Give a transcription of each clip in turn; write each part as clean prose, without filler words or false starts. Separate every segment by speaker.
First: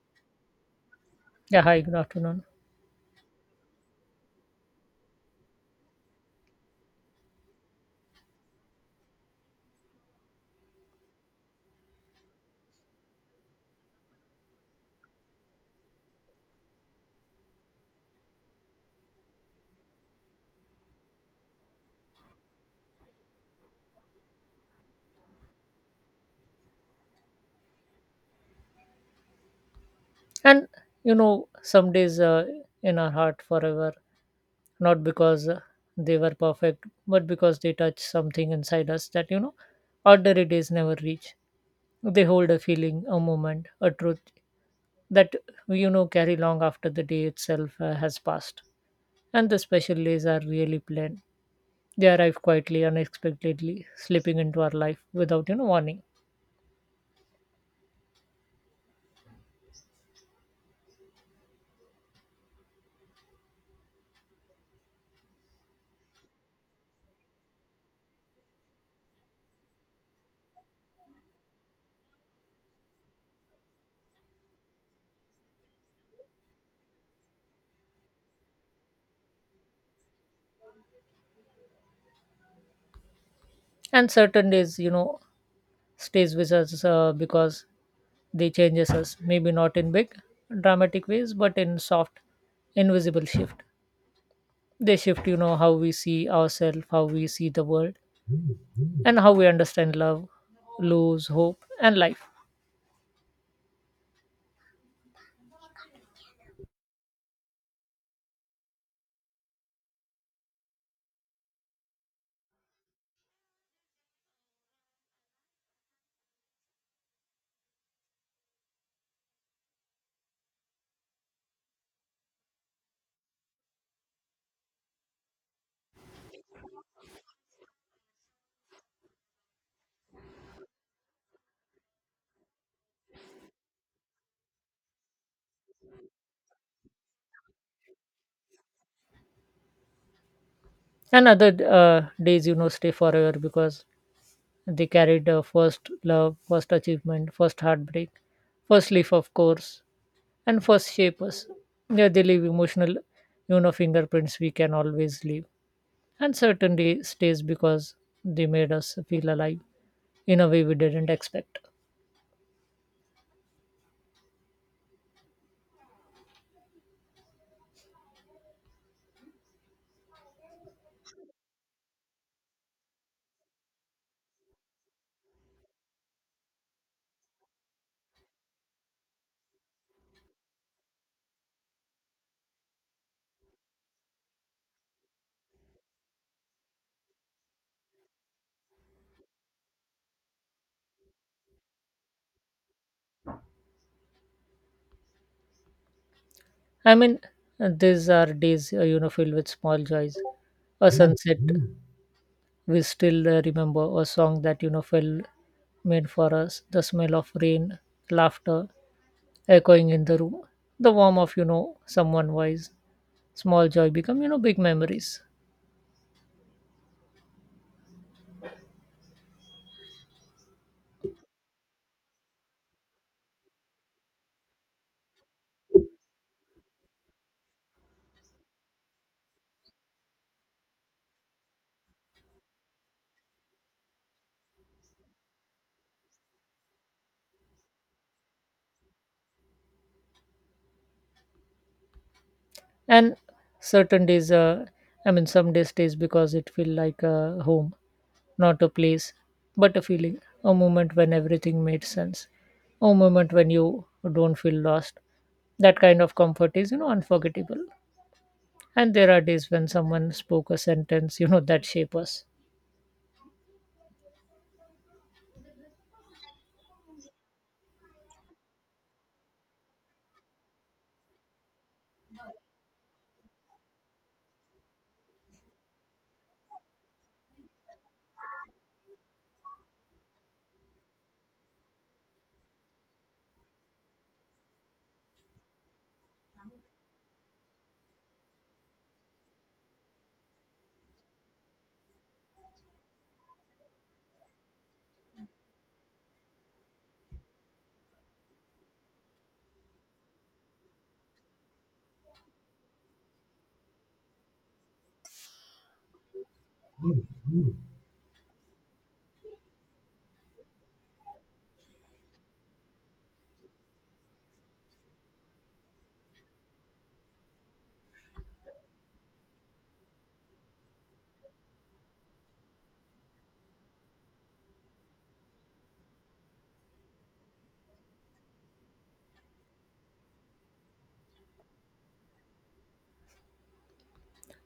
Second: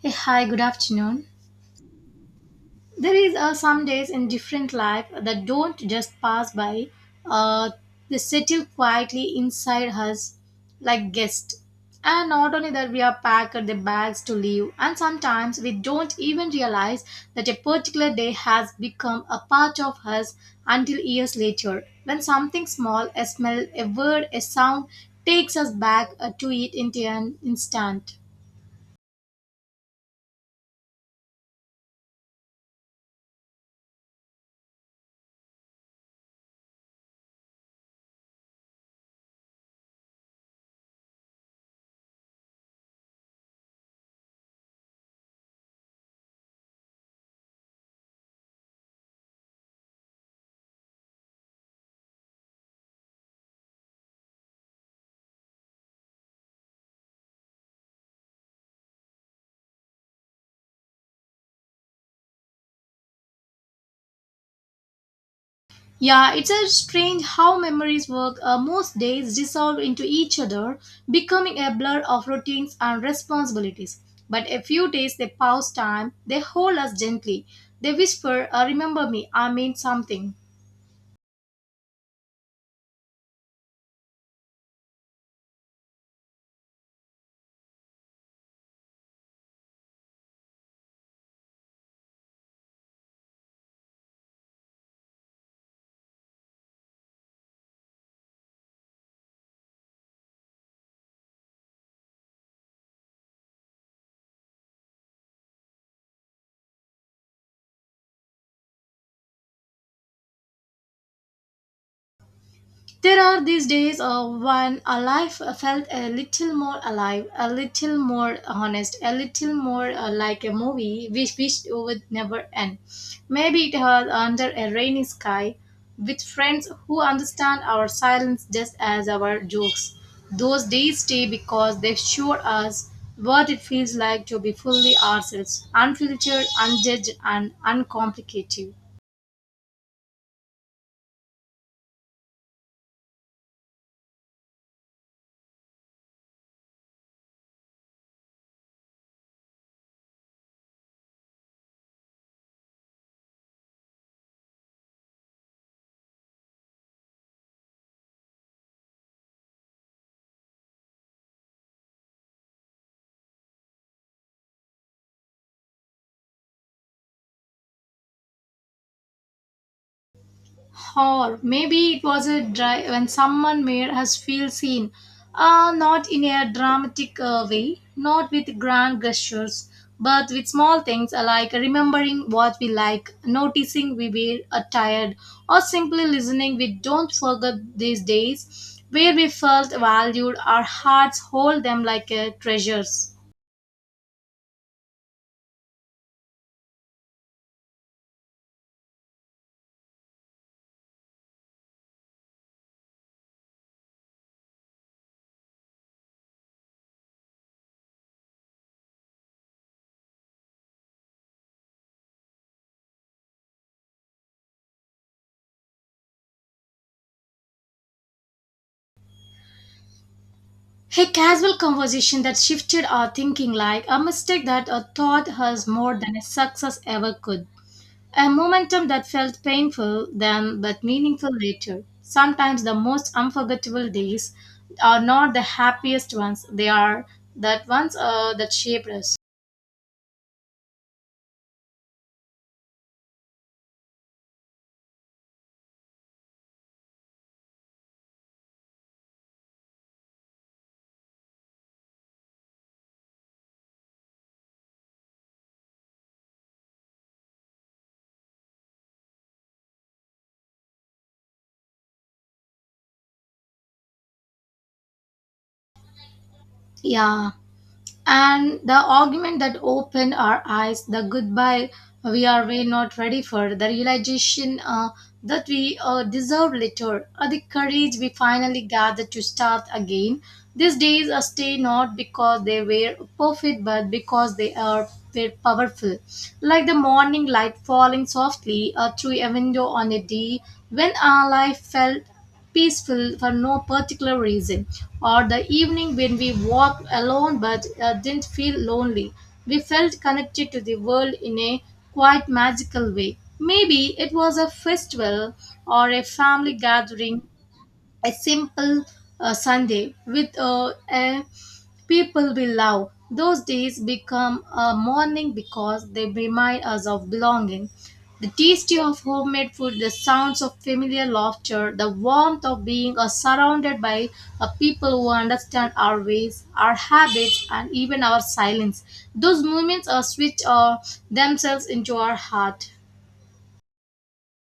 Speaker 1: Hey, hi, good afternoon.
Speaker 2: Yeah, hi, good afternoon.
Speaker 1: There is some days in different life that don't just pass by. Uh, they settle quietly inside us like guests. And not only that, we are packed the bags to leave. And sometimes we don't even realize that a particular day has become a part of us until years later. When something small, a smell, a word, a sound takes us back to it in an instant.
Speaker 2: And some days in our heart forever, not because they were perfect, but because they touch something inside us that, ordinary days never reach. They hold a feeling, a moment, a truth that we, carry long after the day itself has passed. And the special days are really planned. They arrive quietly, unexpectedly, slipping into our life without, warning.
Speaker 1: Yeah, it's a strange how memories work. Most days dissolve into each other, becoming a blur of routines and responsibilities. But a few days they pause time, they hold us gently. They whisper, remember me, I mean something.
Speaker 2: And certain days, stays with us because they changes us, maybe not in big, dramatic ways, but in soft, invisible shift. They shift, how we see ourselves, how we see the world, and how we understand love, lose hope, and life.
Speaker 1: There are these days when a life felt a little more alive, a little more honest, a little more like a movie which wished would never end. Maybe it was under a rainy sky with friends who understand our silence just as our jokes. Those days stay because they show us what it feels like to be fully ourselves, unfiltered, unjudged, and uncomplicated.
Speaker 2: And other days, stay forever because they carried first love, first achievement, first heartbreak, first leaf, of course, and first shapers. Yeah, they leave emotional, fingerprints we can always leave. And certainty stays because they made us feel alive in a way we didn't expect.
Speaker 1: Or maybe it was a drive when someone made us feel seen, not in a dramatic way, not with grand gestures, but with small things like remembering what we like, noticing we were tired, or simply listening. We don't forget these days where we felt valued, our hearts hold them like treasures.
Speaker 2: I mean, these are days, filled with small joys. A sunset we still remember, a song that, fell made for us, the smell of rain, laughter echoing in the room, the warmth of, someone wise. Small joy become, big memories.
Speaker 1: A casual conversation that shifted our thinking like a mistake that a thought has more than a success ever could. A momentum that felt painful then but meaningful later. Sometimes the most unforgettable days are not the happiest ones, they are that ones that shaped us.
Speaker 2: And certain days , I mean, some days stays because it feel like a home, not a place but a feeling, a moment when everything made sense, a moment when you don't feel lost. That kind of comfort is, unforgettable. And there are days when someone spoke a sentence, that shape us.
Speaker 1: Yeah. And the argument that opened our eyes, the goodbye we are way not ready for, the realization that we deserve little, or the courage we finally gathered to start again. These days are stay not because they were perfect, but because they are were powerful. Like the morning light falling softly through a window on a day when our life felt peaceful for no particular reason, or the evening when we walked alone but didn't feel lonely. We felt connected to the world in a quite magical way. Maybe it was a festival or a family gathering, a simple Sunday with a people we love. Those days become a mourning because they remind us of belonging. The taste of homemade food, the sounds of familiar laughter, the warmth of being surrounded by people who understand our ways, our habits, and even our silence. Those moments switch themselves into our heart.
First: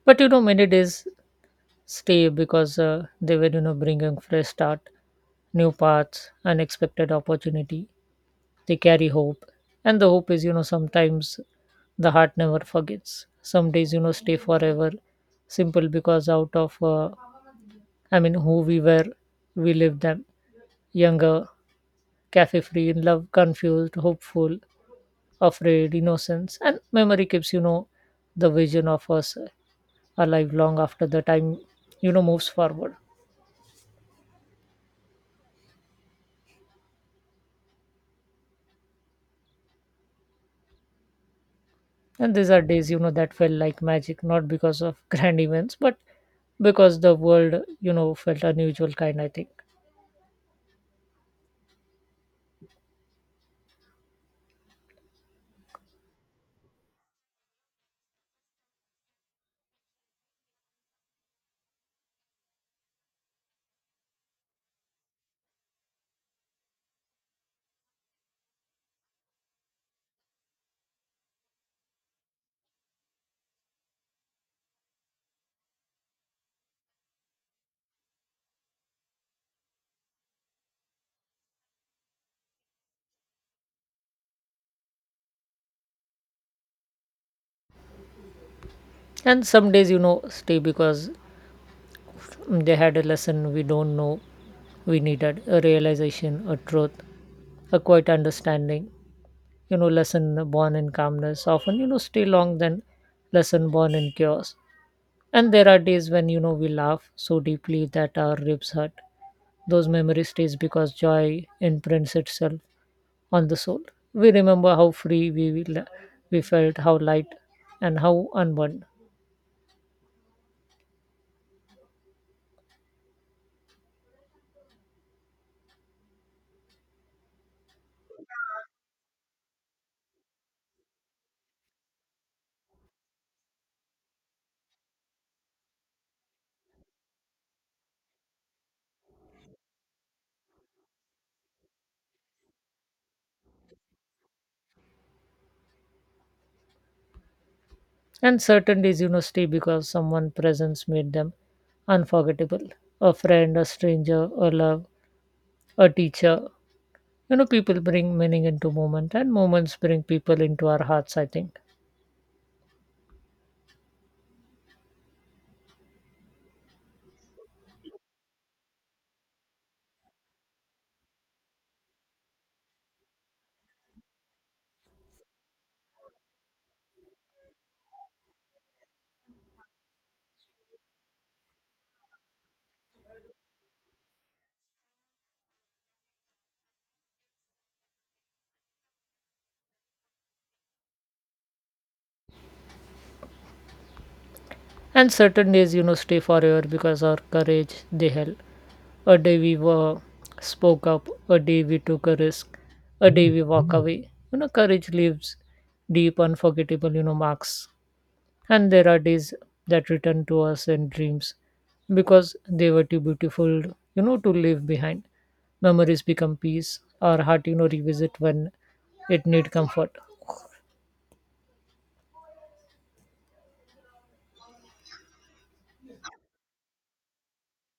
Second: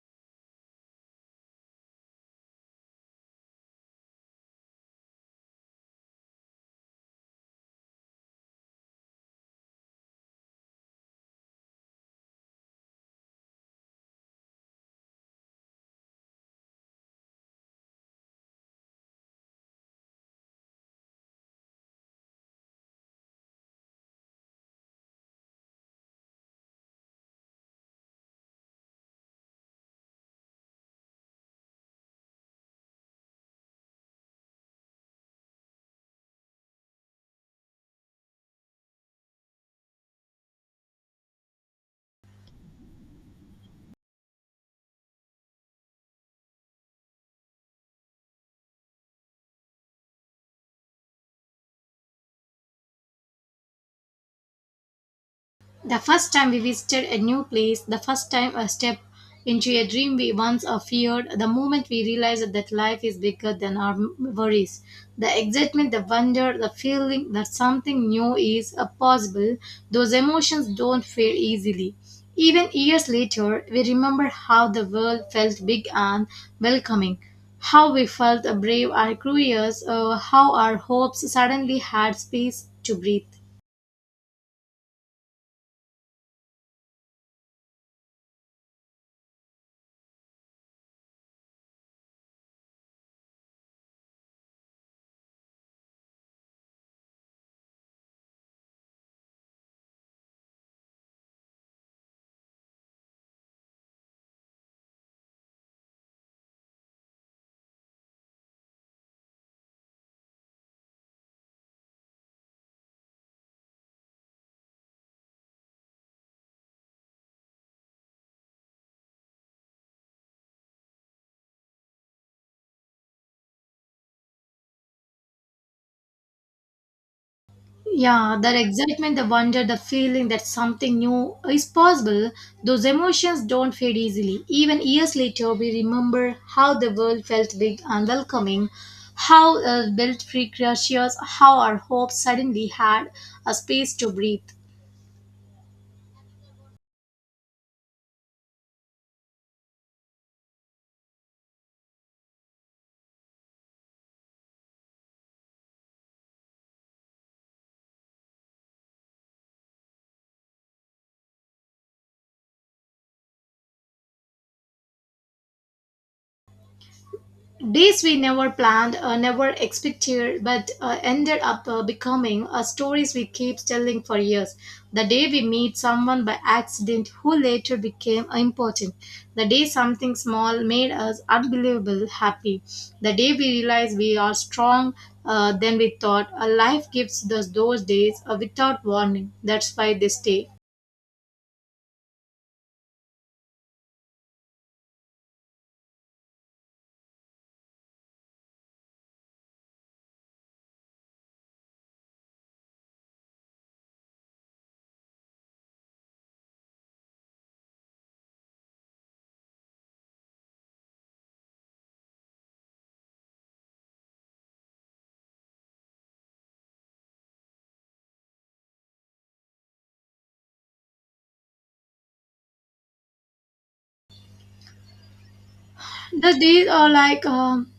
Speaker 2: But many days stay because they were, bringing fresh start, new paths, unexpected opportunity. They carry hope, and the hope is, sometimes the heart never forgets. Some days, stay forever simple because out of , I mean, who we were, we lived them younger, cafe free, in love, confused, hopeful, afraid. Innocence and memory keeps, the vision of us alive long after the time, moves forward. And these are days, that felt like magic, not because of grand events, but because the world, felt unusual kind, I think.
Speaker 1: The first time we visited a new place, the first time a step into a dream we once feared, the moment we realized that life is bigger than our worries. The excitement, the wonder, the feeling that something new is possible, those emotions don't fade easily. Even years later, we remember how the world felt big and welcoming, how we felt brave and curious, how our hopes suddenly had space to breathe.
Speaker 2: And some days, stay because they had a lesson we don't know we needed, a realization, a truth, a quiet understanding. You know, lesson born in calmness often, stay long than lesson born in chaos. And there are days when, you know, we laugh so deeply that our ribs hurt. Those memories stays because joy imprints itself on the soul. We remember how free we felt, how light, and how unbound.
Speaker 1: Yeah, that excitement, the wonder, the feeling that something new is possible, those emotions don't fade easily. Even years later, we remember how the world felt big and welcoming, how built free creatures, how our hopes suddenly had a space to breathe.
Speaker 2: And certain days, stay because someone' presence made them unforgettable. A friend, a stranger, a love, a teacher. You know, people bring meaning into moment, and moments bring people into our hearts, I think.
Speaker 1: Days we never planned or never expected, but ended up becoming stories we keep telling for years. The day we meet someone by accident who later became important. The day something small made us unbelievable happy. The day we realize we are strong than we thought. A life gives us those days without warning. That's why they stay.
Speaker 2: And certain days, stay forever because our courage they held. A day we were spoke up, a day we took a risk, a day we walk away. You know, courage leaves deep, unforgettable, marks. And there are days that return to us in dreams because they were too beautiful, to leave behind. Memories become peace, our heart, revisit when it need comfort.
Speaker 1: The day,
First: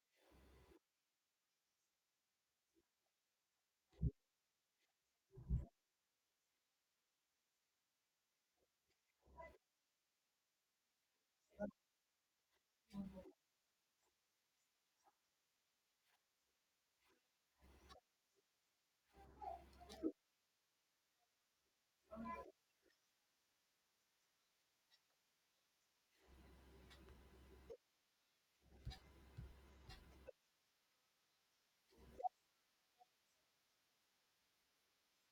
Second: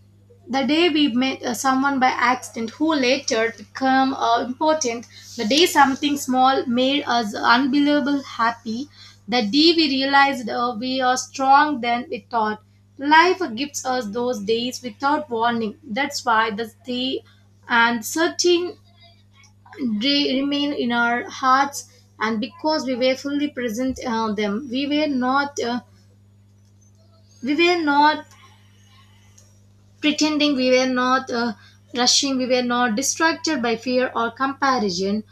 Speaker 1: the day we met someone by accident who later become important. The day something small made us unbelievable happy. The day we realized we are strong than we thought. Life gives us those days without warning. That's why the day and certain day remain in our hearts. And because we were fully present on them, we were not. We were not pretending we were not rushing, we were not distracted by fear or comparison,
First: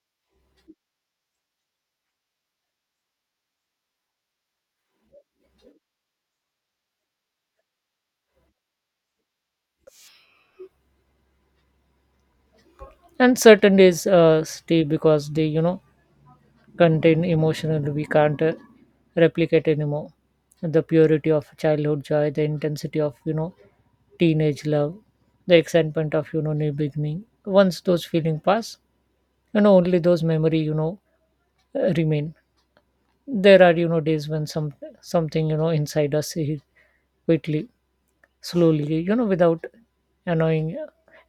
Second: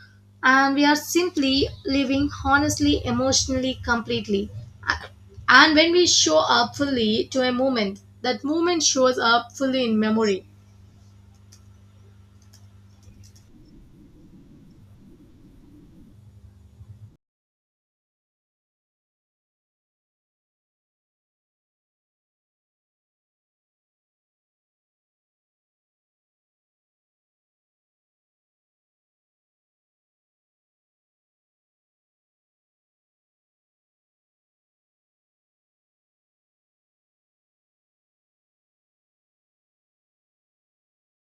Speaker 1: and we are simply living honestly, emotionally, completely. And when we show up fully to a moment, that moment shows up fully in memory.
Speaker 2: And certain days stay because they, contain emotional we can't replicate anymore: the purity of childhood joy, the intensity of, teenage love, the excitement of, new beginning. Once those feeling pass, only those memory, remain. There are, days when some something, inside us heal quickly, slowly, without annoying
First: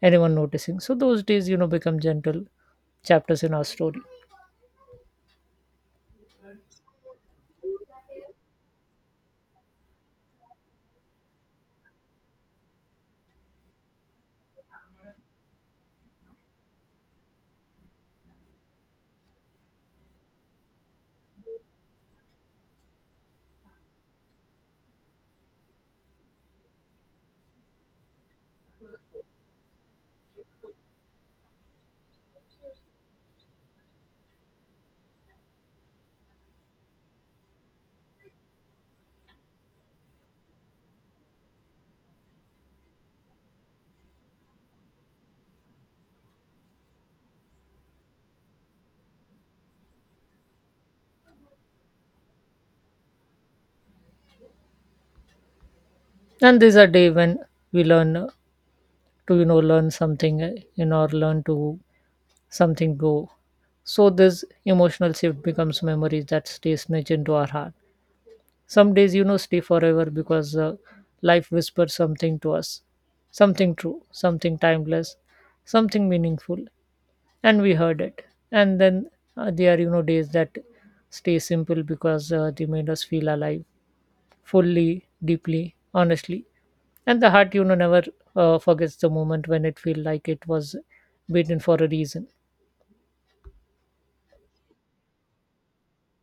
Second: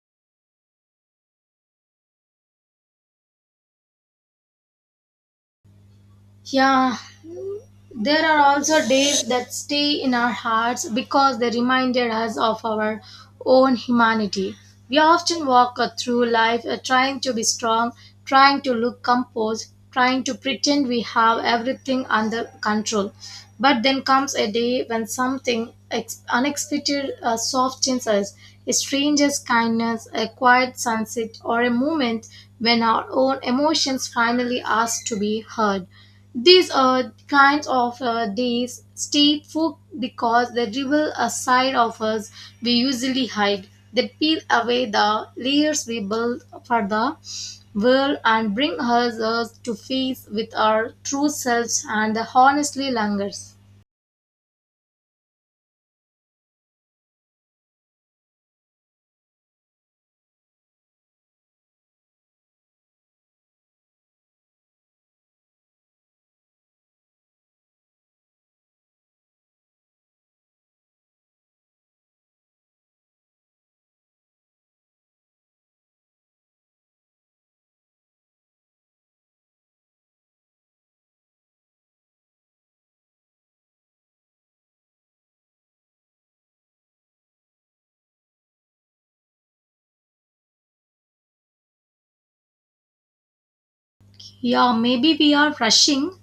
Speaker 2: anyone noticing, so those days, become gentle chapters in our story.
Speaker 1: Yeah, there are also days that stay in our hearts because they reminded us of our own humanity. We often walk through life trying to be strong, trying to look composed, trying to pretend we have everything under control. But then comes a day when something unexpected softens us a stranger's kindness, a quiet sunset, or a moment when our own emotions finally ask to be heard. These kinds of days stay food because they reveal a side of us we usually hide. They peel away the layers we build for the world and bring us to face with our true selves and the honestly longers.
Speaker 2: And these are day when we learn to, learn something, or learn to something go, so this emotional shift becomes memories that stay snitch into our heart. Some days, stay forever because life whispers something to us, something true, something timeless, something meaningful, and we heard it. And then there are, days that stay simple because they made us feel alive fully, deeply, honestly. And the heart, never forgets the moment when it feel like it was beaten for a reason.
Speaker 1: Yeah, maybe we are rushing,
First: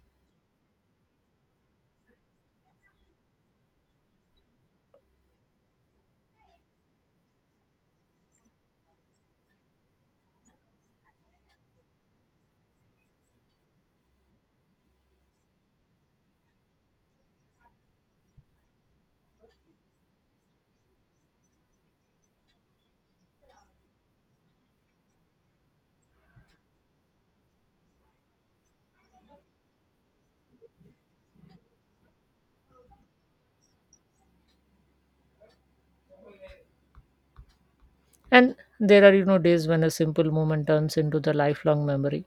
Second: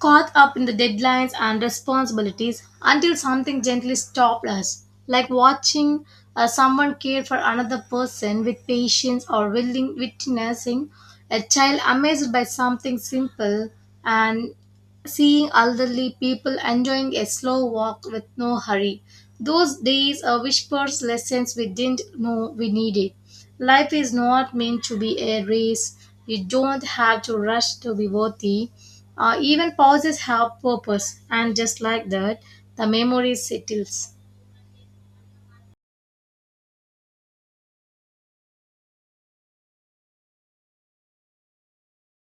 Speaker 1: caught up in the deadlines and responsibilities until something gently stopped us, like watching someone care for another person with patience or willing witnessing a child amazed by something simple and seeing elderly people enjoying a slow walk with no hurry. Those days are whispers lessons we didn't know we needed. Life is not meant to be a race. You don't have to rush to be worthy. Even pauses have purpose, and just like that, the memory settles.
Speaker 2: And there are, days when a simple moment turns into the lifelong memory.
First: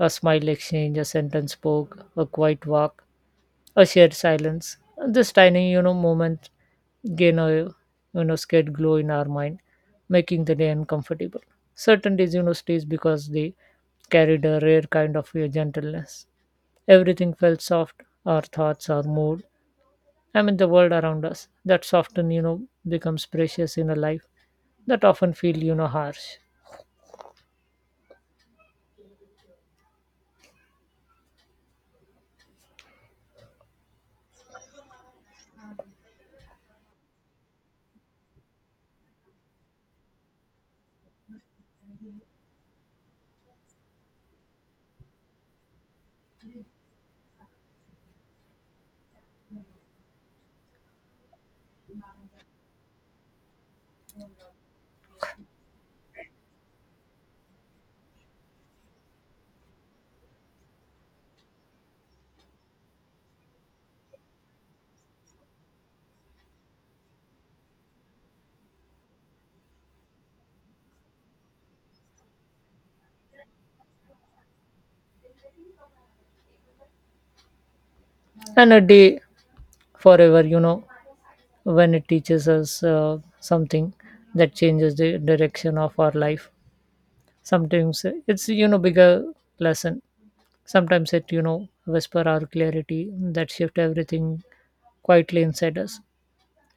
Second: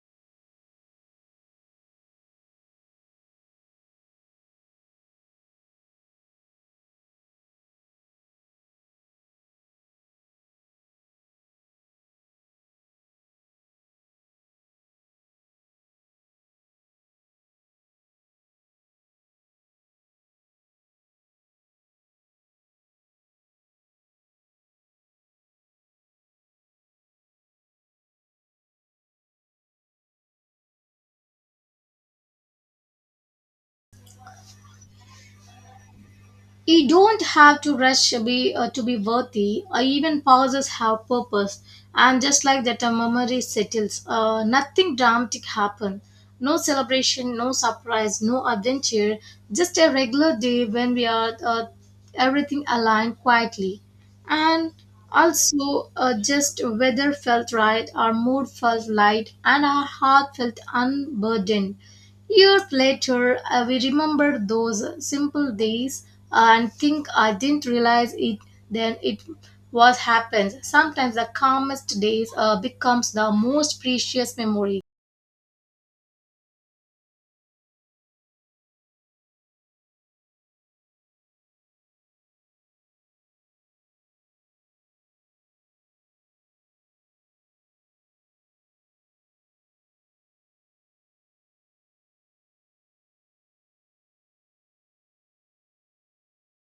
Speaker 2: A smile exchange, a sentence spoke, a quiet walk, a shared silence. This tiny, moment gain a, scared glow in our mind, making the day uncomfortable. Certain days, stays because they carried a rare kind of gentleness. Everything felt soft: our thoughts, our mood, I mean the world around us. That often, becomes precious in a life that often feel, harsh.
Speaker 1: You don't have to rush to be worthy. Even pauses have purpose, and just like that, a memory settles. Nothing dramatic happened. No celebration, no surprise, no adventure. Just a regular day when we are everything aligned quietly, and also just weather felt right, our mood felt light, and our heart felt unburdened. Years later, I we remember those simple days and think I didn't realize it then it was happens. Sometimes the calmest days becomes the most precious memory.
Speaker 2: And a day forever, when it teaches us something that changes the direction of our life. Sometimes it's, bigger lesson, sometimes it, whisper our clarity that shift everything quietly inside us.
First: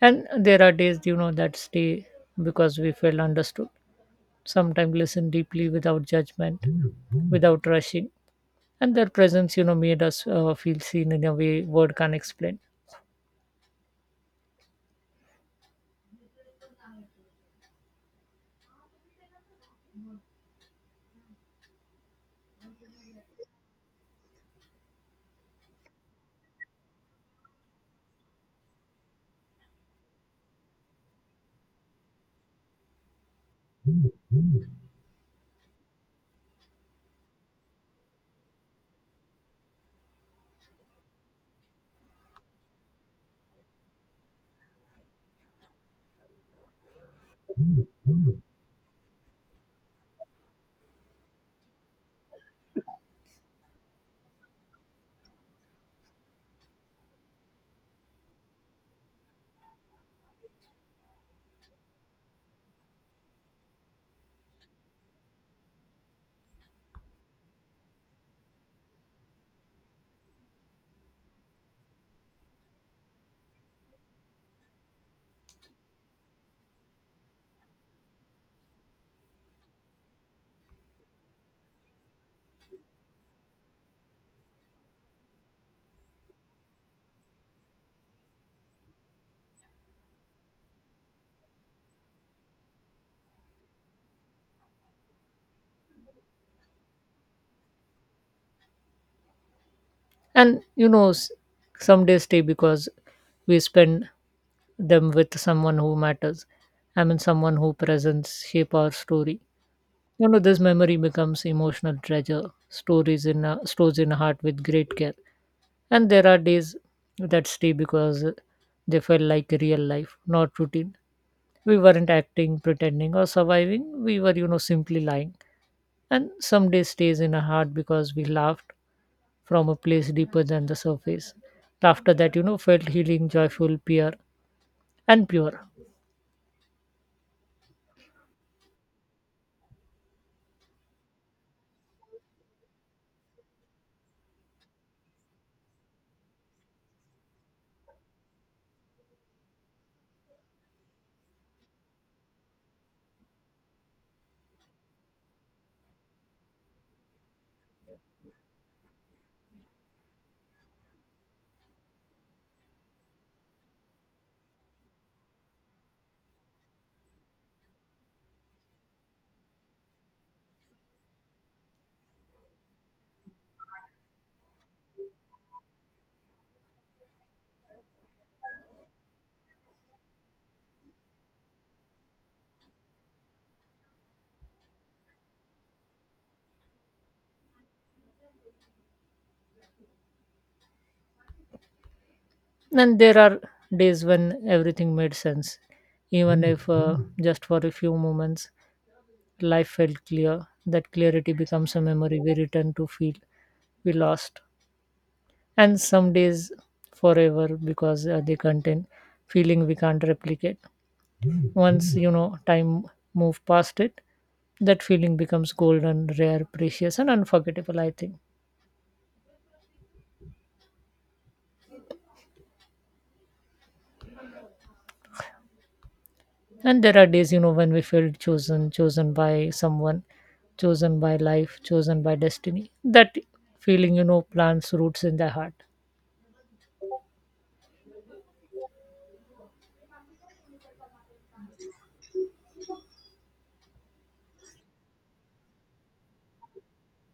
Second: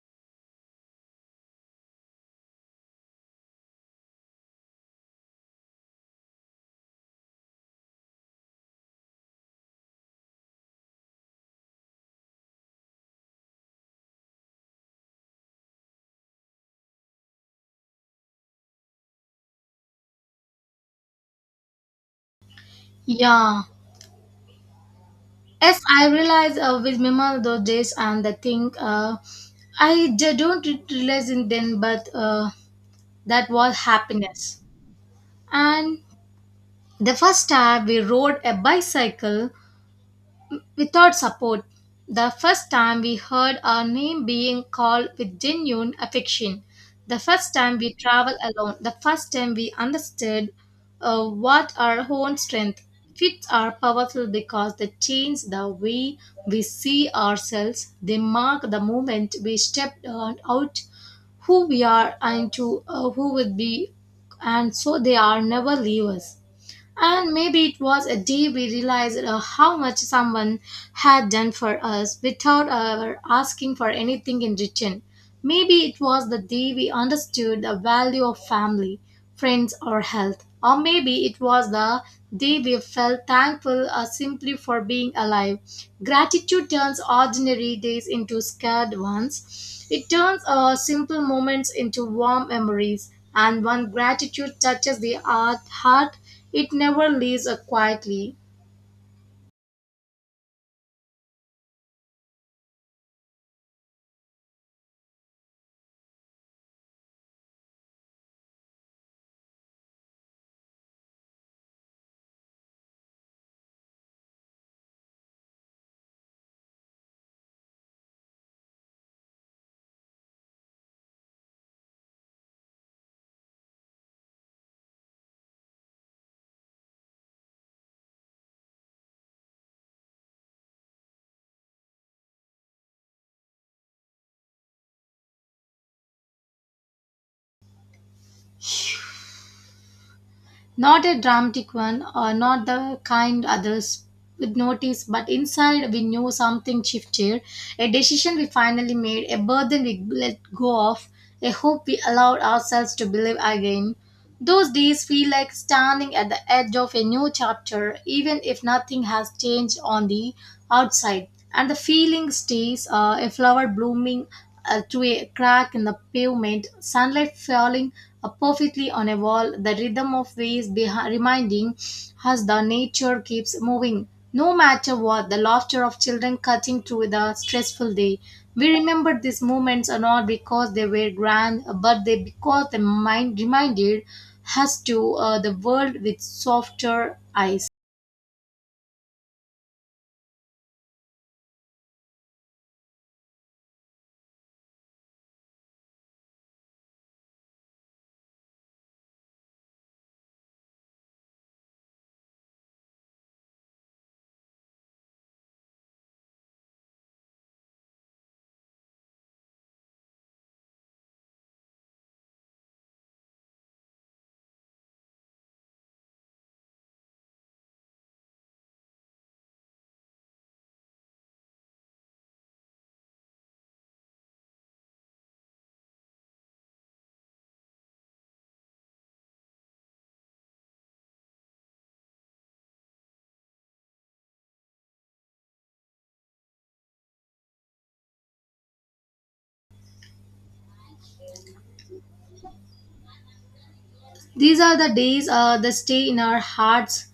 Speaker 2: And there are days, that stay because we felt understood, sometimes listen deeply without judgment, Mhm, without rushing, and their presence, made us feel seen in a way word can not explain.
Speaker 1: Yeah. Yes, I realize with remember those days and the thing I don't realize in then, but that was happiness. And the first time we rode a bicycle without support. The first time we heard our name being called with genuine affection. The first time we traveled alone. The first time we understood what our own strength. Fits are powerful because they change the way we see ourselves. They mark the moment we stepped on out who we are and to who would be, and so they are never leave us. And maybe it was a day we realized how much someone had done for us without our asking for anything in return. Maybe it was the day we understood the value of family, friends, or health. Or maybe it was the day we felt thankful simply for being alive. Gratitude turns ordinary days into scared ones. It turns simple moments into warm memories. And when gratitude touches the heart, it never leaves a quietly,
Speaker 2: And, some days stay because we spend them with someone who matters, I mean someone who presence shape our story. You know, this memory becomes emotional treasure, stories in a, stores in a heart with great care. And there are days that stay because they felt like real life, not routine. We weren't acting, pretending, or surviving. We were, simply lying. And some day stays in our heart because we laughed from a place deeper than the surface. Laughter that, felt healing, joyful, pure, and pure.
Speaker 1: not a dramatic one, or not the kind others would notice, but inside we knew something shifted, a decision we finally made, a burden we let go of, a hope we allowed ourselves to believe again. Those days feel like standing at the edge of a new chapter, even if nothing has changed on the outside. And the feeling stays a flower blooming through a crack in the pavement, sunlight falling perfectly on a wall, the rhythm of waves reminding us the nature keeps moving. No matter what, the laughter of children cutting through the stressful day. We remember these moments are not because they were grand, but they because the mind reminded us to the world with softer eyes.
Speaker 2: And there are days when everything made sense. Even if just for a few moments, life felt clear. That clarity becomes a memory we return to feel we lost. And some days forever because they contain feeling we can't replicate. Once, time move past it, that feeling becomes golden, rare, precious, and unforgettable, I think. And there are days, when we feel chosen, chosen by someone, chosen by life, chosen by destiny. That feeling, plants roots in the heart.
Speaker 1: These are the days that stay in our hearts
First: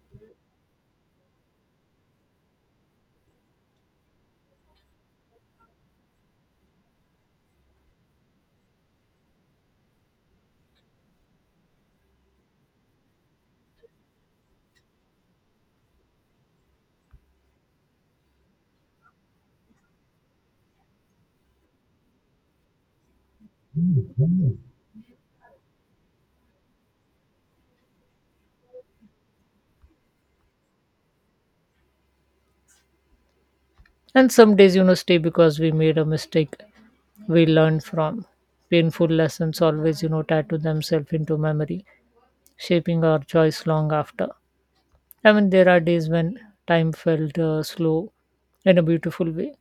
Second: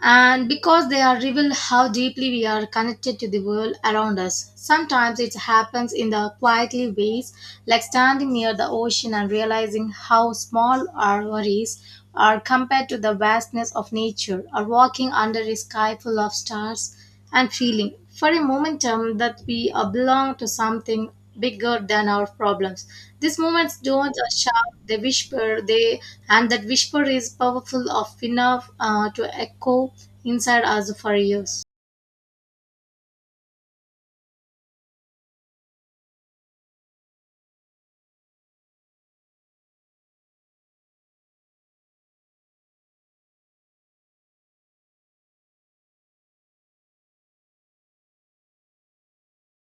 Speaker 1: and because they are revealed, how deeply we are connected to the world around us sometimes it happens in the quietly ways like standing near the ocean and realizing how small our worries are compared to the vastness of nature or walking under a sky full of stars and feeling for a momentum that we belong to something bigger than our problems. These moments don't shout, they whisper, they and that whisper is powerful of enough to echo inside us for years.
Speaker 2: And some days, stay because we made a mistake we learned from. Painful lessons always, tattoo themselves into memory, shaping our choice long after. I mean, there are days when time felt slow in a beautiful way.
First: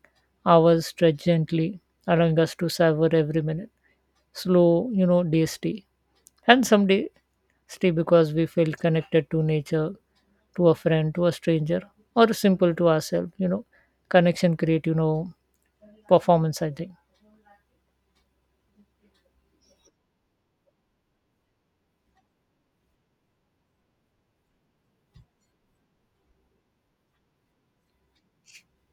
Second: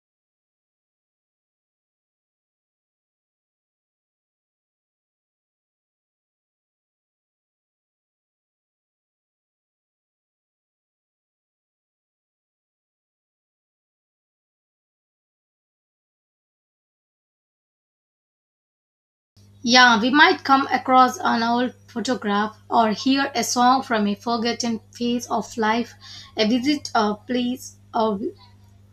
Speaker 2: Hours stretched gently, allowing us to savor every minute. Slow, days stay. And someday stay because we feel connected to nature, to a friend, to a stranger, or simple to ourselves, Connection create, performance, I think.
Speaker 1: Yeah, we might come across an old photograph or hear a song from a forgotten phase of life, a visit a place, or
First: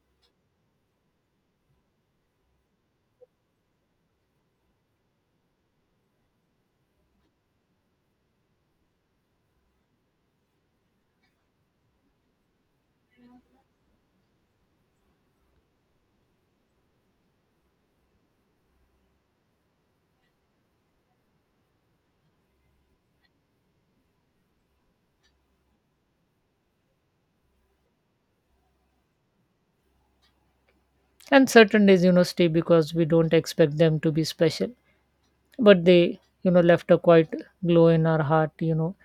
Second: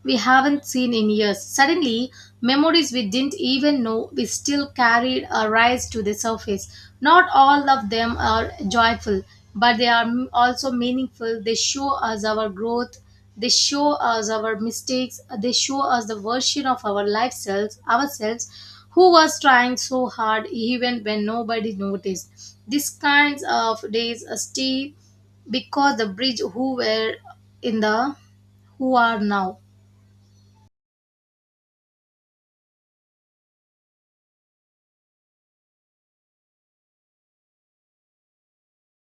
Speaker 1: we haven't seen in years. Suddenly, memories we didn't even know we still carried arise to the surface. Not all of them are joyful, but they are also meaningful. They show us our growth, they show us our mistakes, they show us the version of our life selves, ourselves who was trying so hard even when nobody noticed. These kinds of days stay because the bridge who were in the who are now.
Speaker 2: And certain days, stay because we don't expect them to be special. But they, left a quite glow in our heart,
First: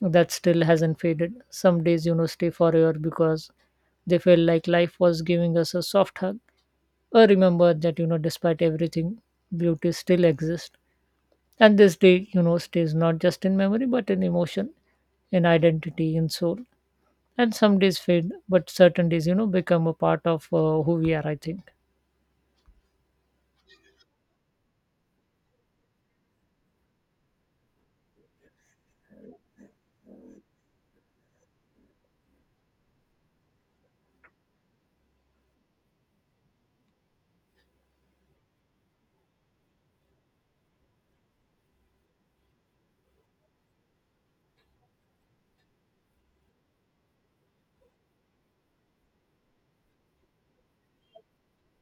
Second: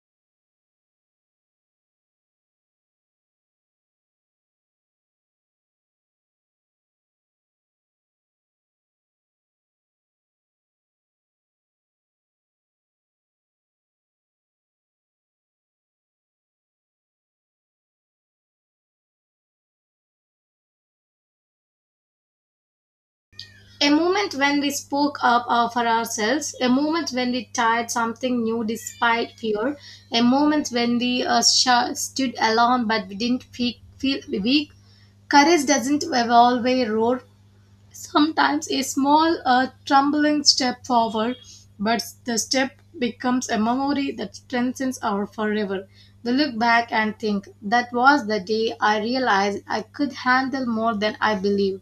Speaker 2: that still hasn't faded. Some days, stay forever because they felt like life was giving us a soft hug, or remember that, despite everything, beauty still exists. And this day, stays not just in memory but in emotion, in identity, in soul. And some days fade, but certain days, become a part of who we are, I think.
Speaker 1: A moment when we spoke up for ourselves, a moment when we tried something new despite fear, a moment when we stood alone but we didn't feel weak. Courage doesn't evolve a road. Sometimes a small, trembling step forward, but the step becomes a memory that strengthens our forever. We look back and think, that was the day I realized I could handle more than I believed.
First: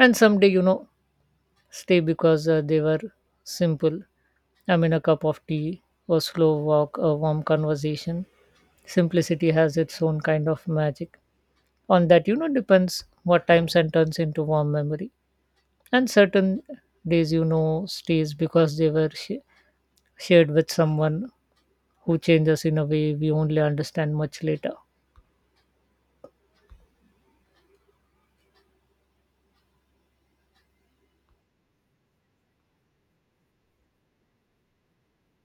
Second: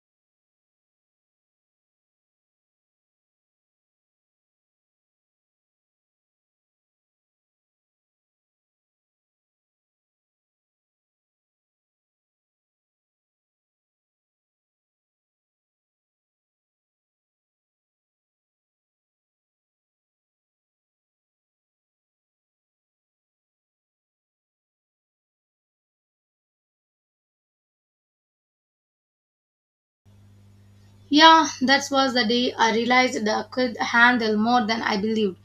Speaker 2: And someday, stay because they were simple. I mean, a cup of tea, a slow walk, a warm conversation. Simplicity has its own kind of magic. On that, depends what times and turns into warm memory. And certain days, stays because they were shared with someone who changes in a way we only understand much later.
Speaker 1: Yeah, that was the day I realized I could handle more than I believed.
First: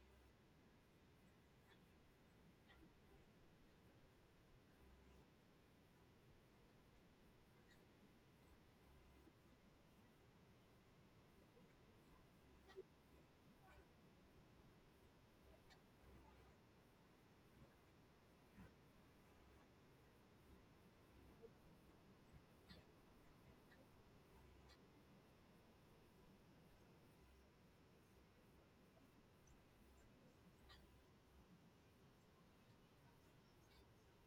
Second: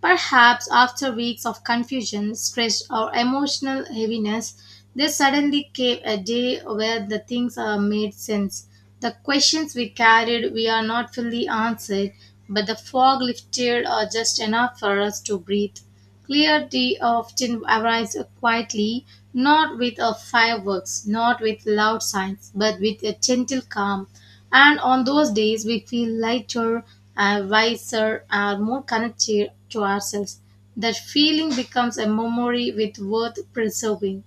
Speaker 1: Perhaps after weeks of confusion, stress, or emotional heaviness, there suddenly came a day where the things made sense. The questions we carried we are not fully answered, but the fog lifted just enough for us to breathe. Clarity often arrives quietly, not with a fireworks, not with loud signs, but with a gentle calm, and on those days, we feel lighter, and wiser, and more connected to ourselves. That feeling becomes a memory with worth preserving,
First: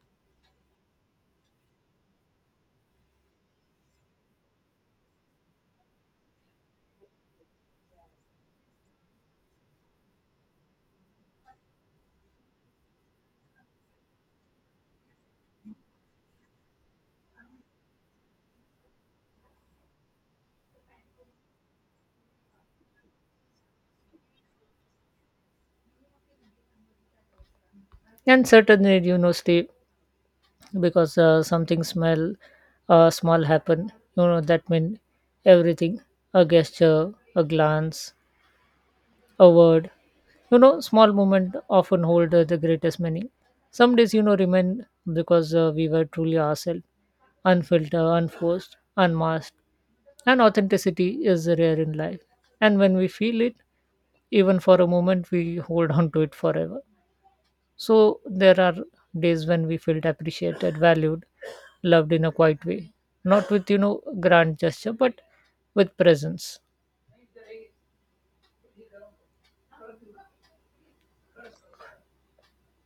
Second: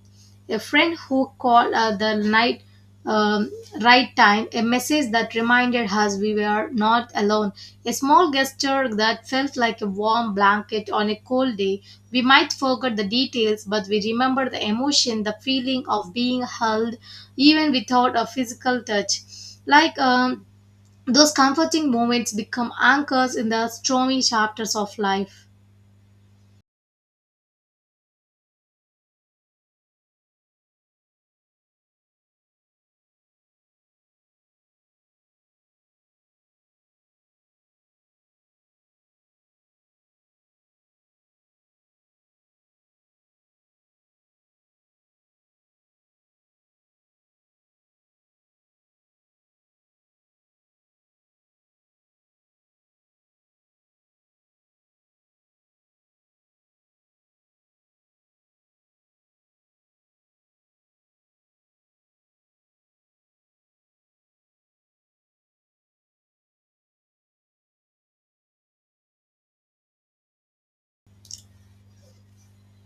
Speaker 1: a friend who called at the night um, right time, a message that reminded us we were not alone, a small gesture that felt like a warm blanket on a cold day. We might forget the details, but we remember the emotion, the feeling of being held, even without a physical touch. Like um, those comforting moments become anchors in the stormy chapters of life.
Speaker 2: And certain days, stay because something smell, small happen, that mean everything. A gesture, a glance, a word. You know, small moment often hold the greatest meaning. Some days, remain because we were truly ourselves, unfiltered, unforced, unmasked. And authenticity is rare in life. And when we feel it, even for a moment, we hold on to it forever. So there are days when we felt appreciated, valued, loved in a quiet way, not with, grand gesture, but with presence.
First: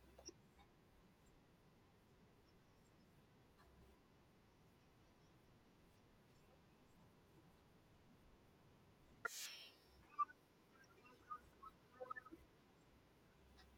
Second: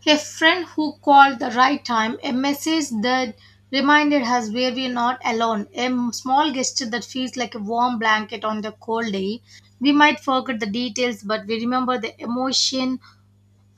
Speaker 1: A friend who called the right time, a message that reminded us where we're not alone, a small gesture that feels like a warm blanket on the cold day. We might forget the details, but we remember the emotion,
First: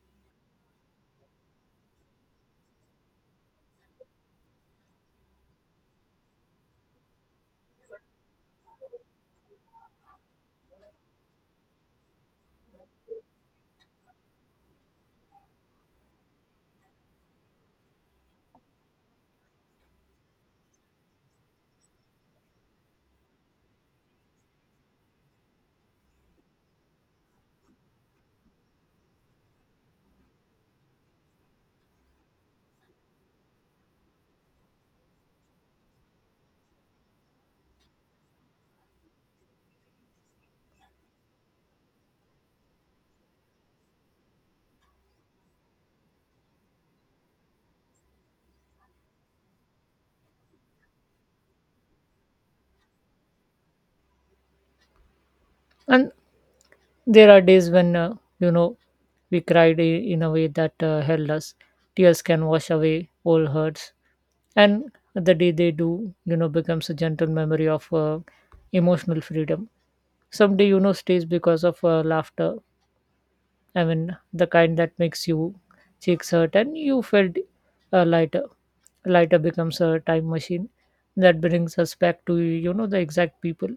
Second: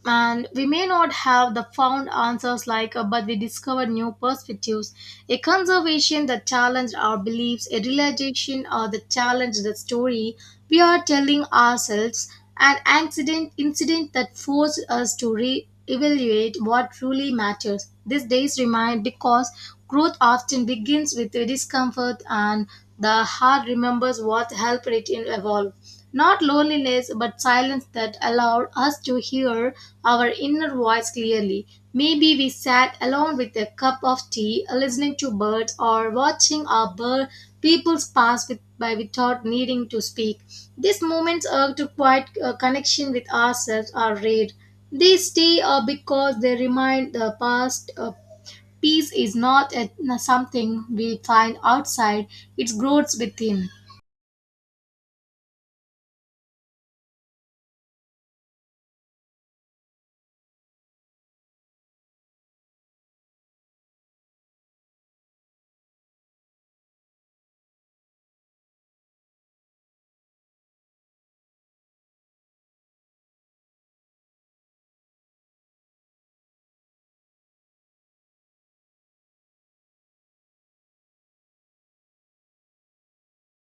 Speaker 1: and we may not have the found answers but we discover new perspectives, a conservation that challenged our beliefs, a realization or that challenged the story we are telling ourselves, an accident incident that forced us to re-evaluate what truly matters, these days remind because growth often begins with the discomfort, and the heart remembers what helped it in evolve. Not loneliness, but silence that allowed us to hear our inner voice clearly. Maybe we sat alone with a cup of tea, listening to birds, or watching our bird people's pass with, by without needing to speak. These moments are to quiet connection with ourselves are rare. They stay because they remind the past peace is not a, something we find outside, it grows within.
Speaker 2: And there are days when, we cried in a way that held us. Tears can wash away all hurts. And the day they do, becomes a gentle memory of emotional freedom. Someday, stays because of laughter. I mean, the kind that makes you cheeks hurt and you felt lighter. Lighter becomes a time machine that brings us back to, the exact people,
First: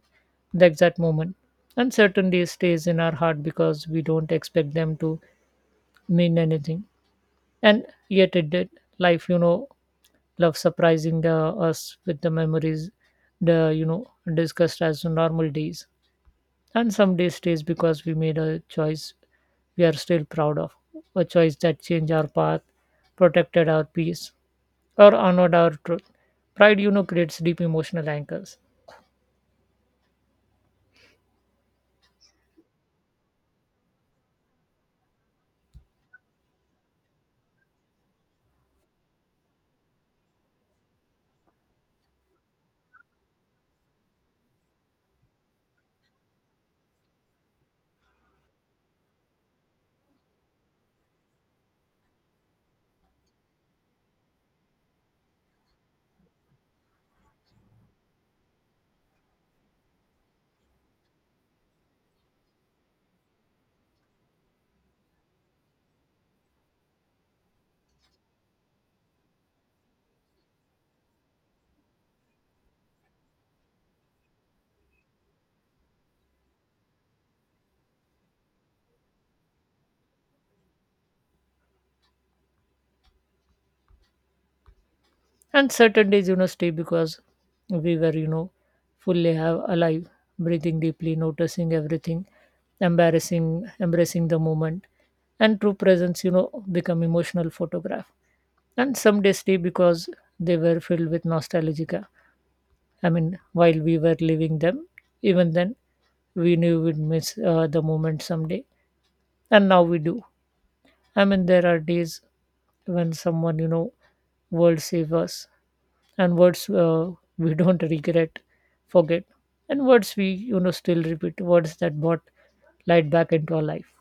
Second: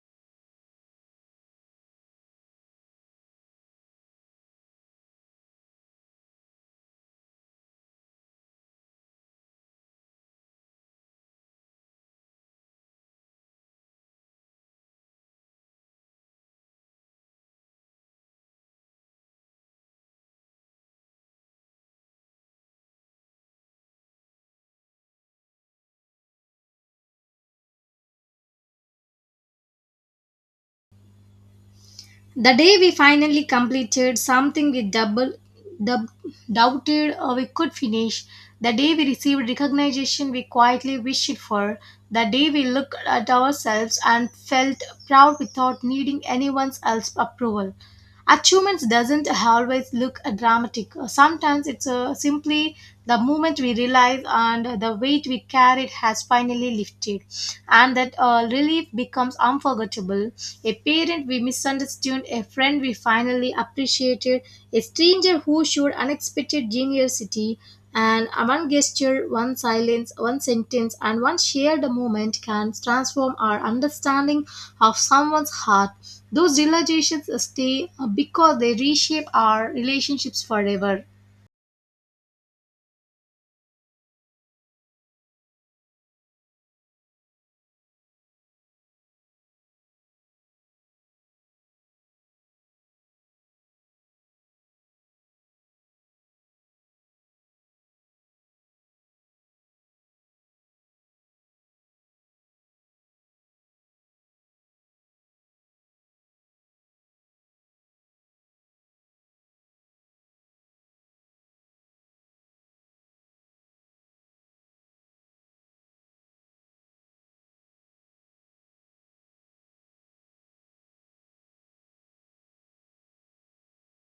Speaker 2: the exact moment. And certainty stays in our heart because we don't expect them to mean anything. And yet it did. Life, love surprising the, us with the memories, the, discussed as normal days. And some day stays because we made a choice we are still proud of, a choice that changed our path, protected our peace, or honored our truth. Pride, creates deep emotional anchors.
Speaker 1: The day we finally completed something we dub, doubted we could finish, the day we received recognition we quietly wished for, the day we looked at ourselves and felt proud without needing anyone else's approval. Achievements doesn't always look dramatic. Sometimes it's simply the moment we realize and the weight we carried has finally lifted, and that relief becomes unforgettable, a parent we misunderstood, a friend we finally appreciated, a stranger who showed unexpected generosity, and one gesture, one silence, one sentence, and one shared moment can transform our understanding of someone's heart. Those realizations stay because they reshape our relationships forever.
Speaker 2: And certain days, stay because we were, fully have alive, breathing deeply, noticing everything, embarrassing, embracing the moment. And true presence, become emotional photograph. And some days stay because they were filled with nostalgia. I mean, while we were leaving them, even then we knew we'd miss the moment someday, and now we do. I mean, there are days when someone, words save us, and words we don't regret, forget, and words we, still repeat. Words that brought light back into our life.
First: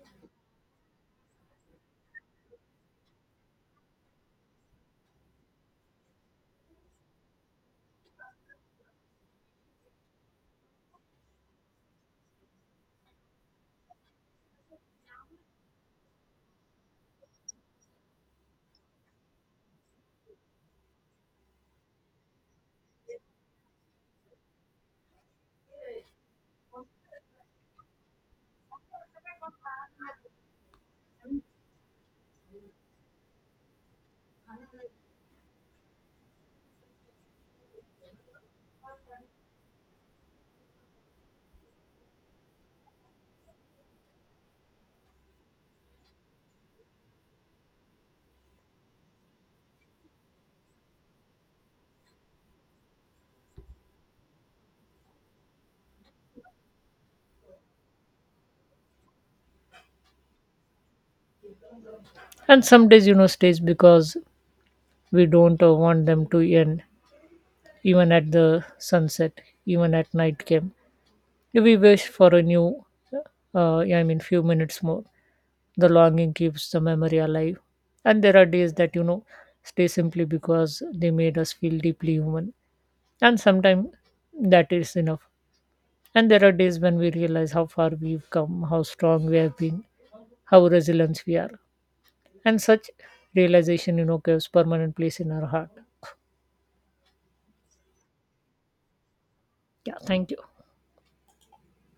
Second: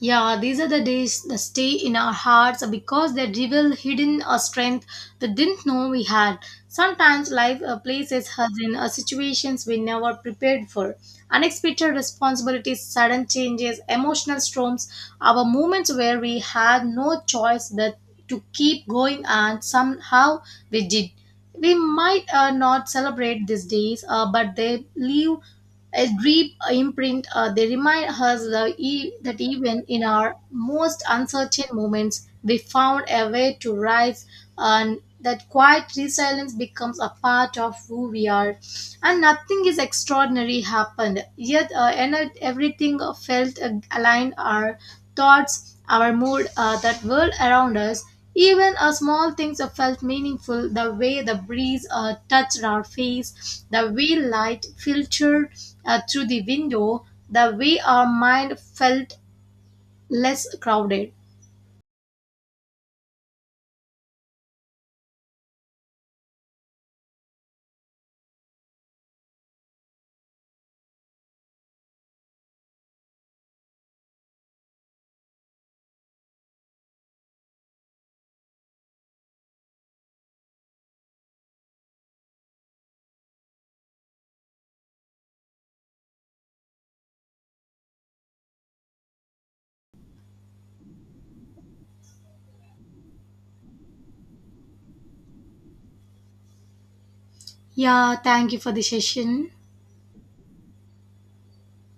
Speaker 1: Yeah, these are the days that stay in our hearts because they reveal hidden a strength we didn't know we had. Sometimes life places us in situations we never prepared for. Unexpected responsibilities, sudden changes, emotional storms, our moments where we had no choice but to keep going, and somehow we did. We might not celebrate these days, but they leave a deep imprint. They remind us that even in our most uncertain moments, we found a way to rise, and that quiet resilience becomes a part of who we are. And nothing is extraordinary happened, yet everything felt aligned our thoughts, our mood, that world around us. Even small things felt meaningful, the way the breeze touched our face, the way light filtered through the window, the way our mind felt less crowded.
Speaker 2: And some days, stays because we don't want them to end, even at the sunset, even at night came. We wish for a new, yeah, I mean, few minutes more. The longing keeps the memory alive. And there are days that, stay simply because they made us feel deeply human. And sometimes that is enough. And there are days when we realize how far we've come, how strong we have been, how resilient we are. And such realization, gives permanent place in our heart.
Speaker 1: Yeah, thank you for the session.
Speaker 2: Yeah, thank you.